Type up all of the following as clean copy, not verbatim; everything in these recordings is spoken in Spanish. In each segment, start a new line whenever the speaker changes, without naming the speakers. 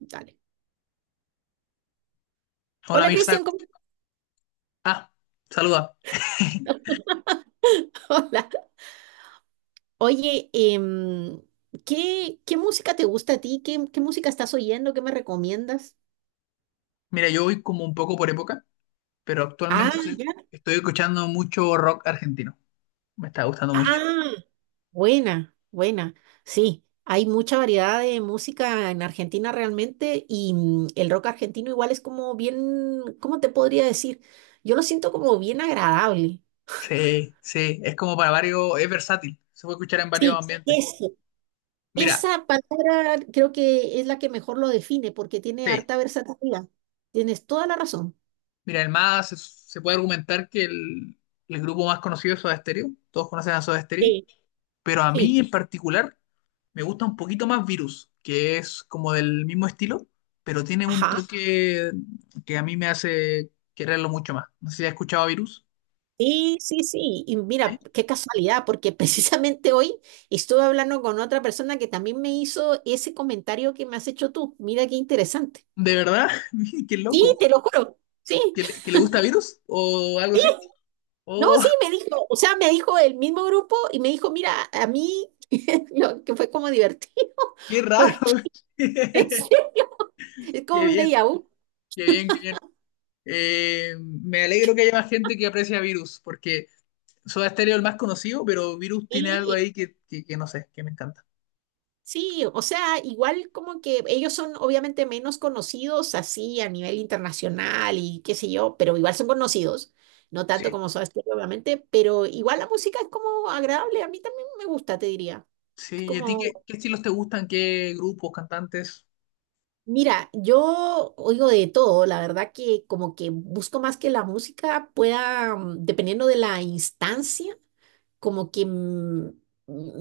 Dale.
Hola
Hola,
Mirza.
Cristian.
Ah, saluda.
Hola. Oye, ¿qué música te gusta a ti? ¿Qué música estás oyendo? ¿Qué me recomiendas?
Mira, yo voy como un poco por época, pero
Ah,
actualmente
ya.
estoy escuchando mucho rock argentino. Me está gustando mucho.
Ah, buena, buena. Sí, hay mucha variedad de música en Argentina realmente y el rock argentino igual es como bien, ¿cómo te podría decir? Yo lo siento como bien agradable.
Sí, sí, es como para varios, es versátil. Se puede escuchar en varios
Sí,
ambientes.
eso.
Mira,
Esa palabra creo que es la que mejor lo define porque tiene
sí,
harta versatilidad. Tienes toda la razón.
mira, se puede argumentar que el grupo más conocido es Soda Stereo. Todos conocen a Soda Stereo,
Sí,
pero a
sí,
mí en particular me gusta un poquito más Virus, que es como del mismo estilo, pero tiene un
ajá,
toque que a mí me hace quererlo mucho más. No sé si has escuchado a Virus.
sí, sí, sí. Y
¿Eh?
mira, qué casualidad, porque precisamente hoy estuve hablando con otra persona que también me hizo ese comentario que me has hecho tú. Mira qué interesante.
¿De verdad? Mira, qué
Sí,
loco.
te lo juro. Sí,
¿Que le gusta Virus o algo así?
no,
Oh,
sí, me dijo, o sea, me dijo el mismo grupo y me dijo, mira, a mí, lo que fue como divertido,
qué raro.
porque es,
Qué
como un
bien,
déjà vu.
qué bien, qué bien. Me alegro que haya más gente que aprecia Virus, porque Soda Stereo es el más conocido, pero Virus tiene algo
Sí,
ahí que no sé, que me encanta.
sí, o sea, igual como que ellos son obviamente menos conocidos así a nivel internacional y qué sé yo, pero igual son conocidos, no tanto
Sí.
como Soda Stereo, obviamente, pero igual la música es como agradable, a mí también me gusta, te diría. Es
Sí, ¿y a ti
como,
qué estilos te gustan? ¿Qué grupos, cantantes?
mira, yo oigo de todo, la verdad que como que busco más que la música pueda, dependiendo de la instancia como que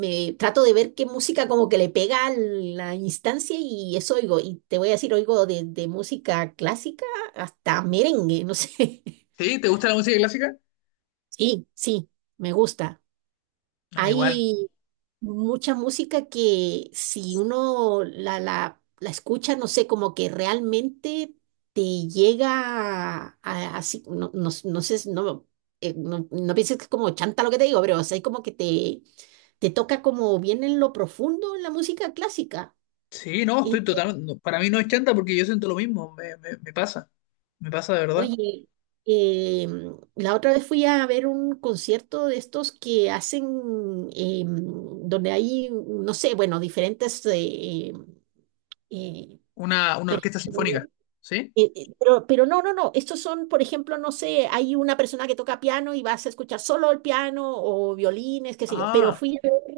me trato de ver qué música como que le pega a la instancia y eso oigo. Y te voy a decir, oigo de música clásica hasta merengue, no sé.
¿Sí? ¿Te gusta la música clásica?
Sí, sí, me gusta.
A mí igual.
Hay mucha música que si uno la escucha, no sé, como que realmente te llega a, así, no, no, no sé, no, no, no pienses que es como chanta lo que te digo, pero o sea, es como que te toca como bien en lo profundo en la música clásica.
Sí, no,
Es-
estoy totalmente. No, para mí no es chanta porque yo siento lo mismo. Me pasa. Me pasa de verdad.
oye, la otra vez fui a ver un concierto de estos que hacen, em, donde hay, no sé, bueno, diferentes... eh,
Una orquesta
Mira.
sinfónica. ¿Sí?
Pero no, no, no. Estos son, por ejemplo, no sé, hay una persona que toca piano y vas a escuchar solo el piano o violines, qué sé yo. Pero
Ah,
fui a ver,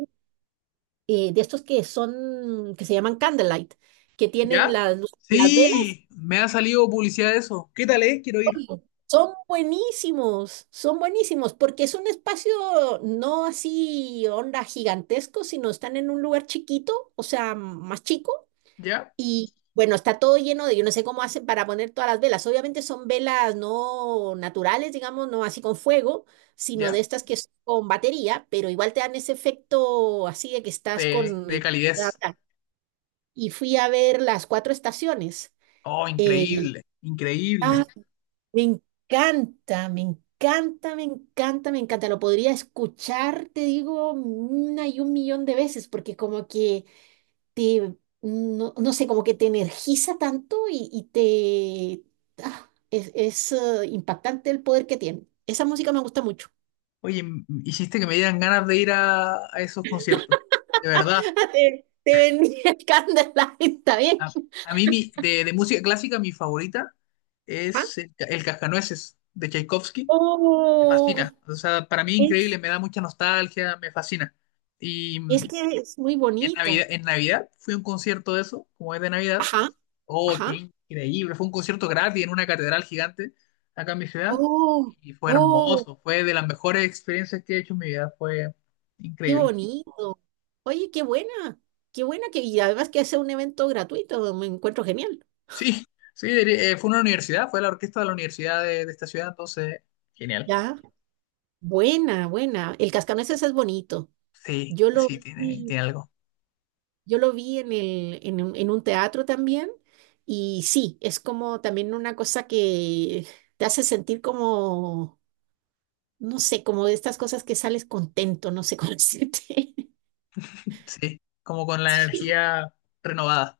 de estos que son, que se llaman candlelight, que tienen
¿ya?
las, las velas.
Sí, me ha salido publicidad de eso. ¿Qué tal es? Quiero ir.
Y son buenísimos, son buenísimos, porque es un espacio no así onda gigantesco, sino están en un lugar chiquito, o sea, más chico.
¿Ya?
Y bueno, está todo lleno de, yo no sé cómo hacen para poner todas las velas. Obviamente son velas no naturales, digamos, no así con fuego, sino de
¿Ya?
estas que son con batería, pero igual te dan ese efecto así de que estás con...
De
el-
calidez.
Y fui a ver las cuatro estaciones.
Oh,
Eh,
increíble. Increíble.
ah, me encanta, me encanta, me encanta, me encanta. Lo podría escuchar, te digo, una y un millón de veces, porque como que te, no, no sé, como que te energiza tanto y te... ah, impactante el poder que tiene. Esa música me gusta mucho.
Oye, hiciste que me dieran ganas de ir a esos conciertos. De verdad.
Te venía el Candlelight, está bien.
A, a de música clásica mi favorita
Ajá.
es el Cascanueces de Tchaikovsky. Me fascina.
Oh,
O sea, para mí increíble,
es,
me da mucha nostalgia, me fascina. Y,
es que es muy
y
bonita.
en Navidad fui a un concierto de eso, como es de Navidad.
Ajá,
Oh, qué
ajá.
increíble. Fue un concierto gratis en una catedral gigante acá en mi ciudad.
Oh,
Y fue
oh,
hermoso, fue de las mejores experiencias que he hecho en mi vida. Fue
qué
increíble.
bonito. Oye, qué buena que y además que hace un evento gratuito, me encuentro genial.
Sí, Fue una universidad, fue la orquesta de la universidad de esta ciudad, entonces, genial.
Ya, buena, buena. El cascanueces es bonito.
Sí,
Yo lo
sí,
vi,
tiene algo.
yo lo vi en el, en un teatro también y sí, es como también una cosa que te hace sentir como, no sé, como de estas cosas que sales contento, no sé cómo decirte.
Sí, como con la energía renovada.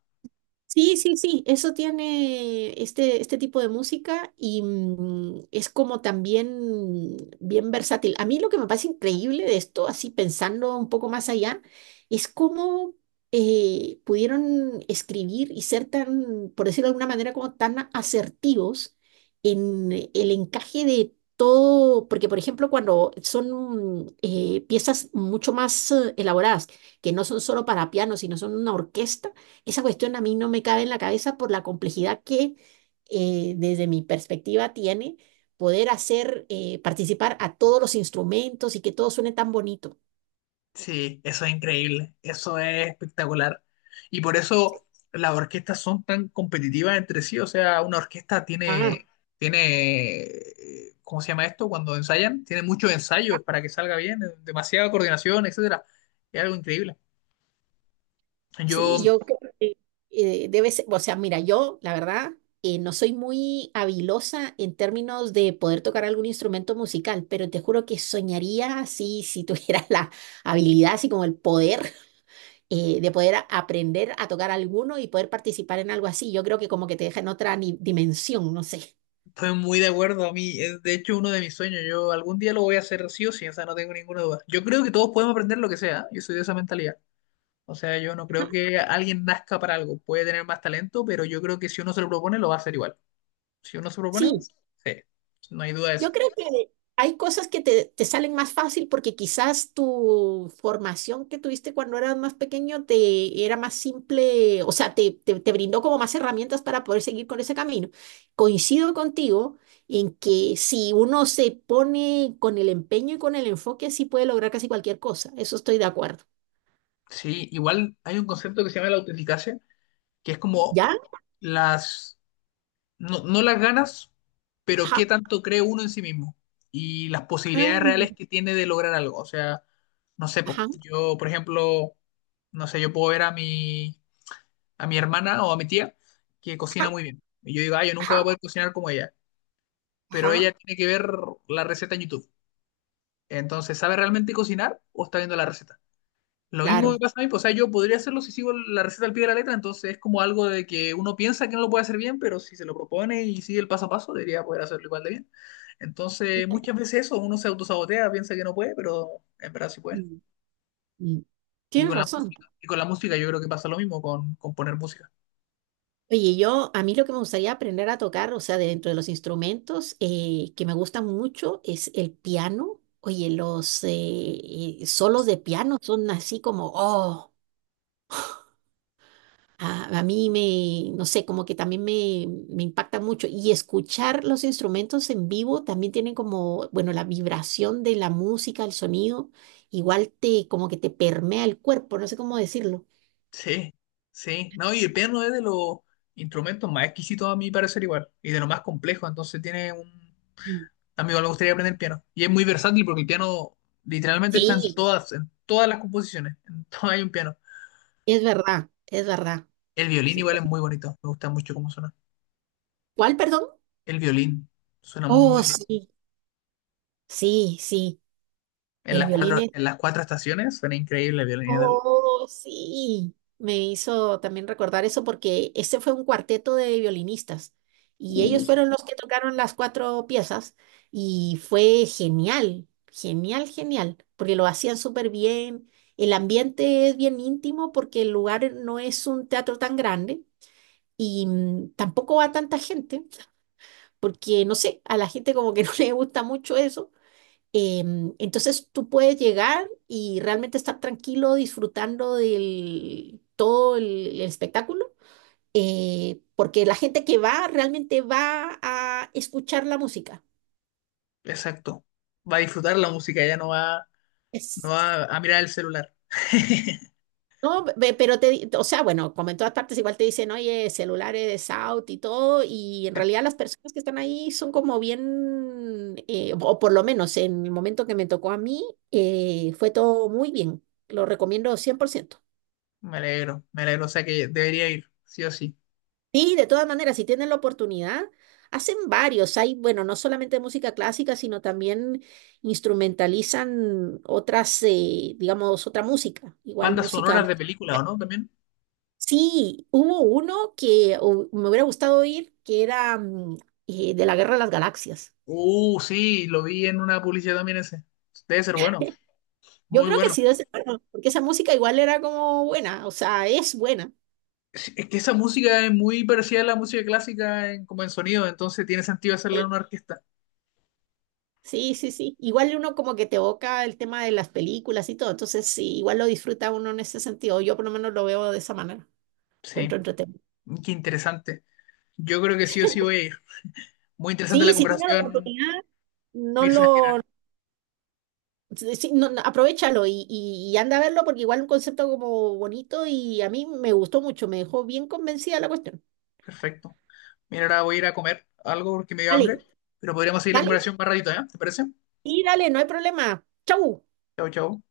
Sí, sí, sí, eso tiene este, este tipo de música y es como también bien versátil. A mí lo que me parece increíble de esto, así pensando un poco más allá, es cómo pudieron escribir y ser tan, por decirlo de alguna manera, como tan asertivos en el encaje de todo, porque por ejemplo cuando son piezas mucho más elaboradas, que no son solo para piano, sino son una orquesta. Esa cuestión a mí no me cabe en la cabeza por la complejidad que desde mi perspectiva tiene poder hacer participar a todos los instrumentos y que todo suene tan bonito.
Sí, eso es increíble, eso es espectacular. Y por eso las orquestas son tan competitivas entre sí. O sea, una orquesta
Ah,
tiene, ¿cómo se llama esto? Cuando ensayan, tiene muchos ensayos para que salga bien, demasiada coordinación, etcétera. Es algo increíble. Yo
sí, yo creo que debe ser, o sea, mira, yo la verdad no soy muy habilosa en términos de poder tocar algún instrumento musical, pero te juro que soñaría así si tuviera la habilidad, así como el poder de poder aprender a tocar alguno y poder participar en algo así. Yo creo que como que te deja en otra dimensión, no sé.
Estoy muy de acuerdo, a mí es de hecho uno de mis sueños. Yo algún día lo voy a hacer sí o sí, o sea, no tengo ninguna duda. Yo creo que todos podemos aprender lo que sea, ¿eh? Yo soy de esa mentalidad. O sea, yo no creo que alguien nazca para algo, puede tener más talento, pero yo creo que si uno se lo propone, lo va a hacer igual. Si uno se lo propone,
Sí,
sí, no hay duda de
yo
eso.
creo que hay cosas que te salen más fácil porque quizás tu formación que tuviste cuando eras más pequeño te era más simple, o sea, te brindó como más herramientas para poder seguir con ese camino. Coincido contigo en que si uno se pone con el empeño y con el enfoque, sí puede lograr casi cualquier cosa. Eso estoy de acuerdo.
Sí, igual hay un concepto que se llama la autoeficacia, que es como
¿Ya?
las no las ganas, pero
Ajá.
qué tanto cree uno en sí mismo y las posibilidades reales
Ah,
que tiene de lograr algo. O sea, no sé, po,
ajá.
yo, por ejemplo, no sé, yo puedo ver a a mi hermana o a mi tía que cocina
Ajá,
muy bien. Y yo digo, ah, yo nunca voy a
ajá,
poder cocinar como ella, pero
ajá,
ella tiene que ver la receta en YouTube. Entonces, ¿sabe realmente cocinar o está viendo la receta? Lo mismo me
claro.
pasa a mí, pues, o sea, yo podría hacerlo si sigo la receta al pie de la letra, entonces es como algo de que uno piensa que no lo puede hacer bien, pero si se lo propone y sigue el paso a paso, debería poder hacerlo igual de bien. Entonces, muchas veces eso, uno se autosabotea, piensa que no puede, pero en verdad sí puede.
Mm, mm.
Y
Tienes
con la
razón.
música, y con la música yo creo que pasa lo mismo con poner música.
Oye, yo, a mí lo que me gustaría aprender a tocar, o sea, dentro de los instrumentos que me gustan mucho es el piano. Oye, los solos de piano son así como, oh, a mí me, no sé, como que también me impacta mucho. Y escuchar los instrumentos en vivo también tienen como, bueno, la vibración de la música, el sonido, igual te, como que te permea el cuerpo, no sé cómo decirlo.
Sí, sí. No, y el piano es de los instrumentos más exquisitos a mi parecer igual, y de lo más complejo, entonces tiene un,
Mm.
a mí igual me gustaría aprender piano. Y es muy versátil porque el piano literalmente está
Sí,
en todas las composiciones. En todas hay un piano.
es verdad, es verdad.
El violín
Sí.
igual es muy bonito. Me gusta mucho cómo suena.
¿Cuál, perdón?
El violín suena
Oh,
muy lindo.
sí, sí, sí. El violín es.
En las cuatro estaciones suena increíble el violín.
Oh, sí. Me hizo también recordar eso porque ese fue un cuarteto de violinistas y ellos fueron los que tocaron las cuatro piezas y fue genial, genial, genial, porque lo hacían súper bien. El ambiente es bien íntimo porque el lugar no es un teatro tan grande y tampoco va tanta gente, porque no sé, a la gente como que no le gusta mucho eso. Entonces tú puedes llegar y realmente estar tranquilo disfrutando del todo el espectáculo, porque la gente que va realmente va a escuchar la música.
Exacto. Va a disfrutar la música, ya no va, no
Es
va a mirar el celular.
no, pero te, o sea, bueno, como en todas partes igual te dicen, oye, celulares de South y todo, y en realidad las personas que están ahí son como bien, o por lo menos en el momento que me tocó a mí, fue todo muy bien. Lo recomiendo cien por ciento.
Me alegro, me alegro. O sea que debería ir, sí o sí.
Sí, de todas maneras, si tienen la oportunidad, hacen varios. Hay, bueno, no solamente música clásica, sino también instrumentalizan otras, digamos, otra música, igual
Bandas
música.
sonoras de películas, ¿o no? También.
Sí, hubo uno que me hubiera gustado ir, que era de la Guerra de las Galaxias.
Sí, lo vi en una publicidad también ese. Debe ser bueno.
Yo
Muy
creo que
bueno.
sí, debe ser bueno, porque esa música igual era como buena, o sea, es buena.
Es que esa música es muy parecida a la música clásica en, como en sonido, entonces tiene sentido hacerla en
Sí,
una orquesta.
sí, sí, sí. Igual uno como que te evoca el tema de las películas y todo, entonces sí, igual lo disfruta uno en ese sentido. Yo por lo menos lo veo de esa manera, encuentro
Sí,
entretenido.
qué interesante. Yo creo que sí o sí voy a ir. Muy interesante
Sí,
la
si tiene la
conversación,
oportunidad, no
Mirza, en general.
lo, sí, sí, no, no, aprovechalo y anda a verlo porque igual un concepto como bonito y a mí me gustó mucho, me dejó bien convencida la cuestión.
Perfecto. Mira, ahora voy a ir a comer algo porque me dio
Dale,
hambre, pero podríamos seguir la
dale,
conversación más ratito, ¿eh? ¿Te parece?
y dale, no hay problema. Chau.
Chao, chao.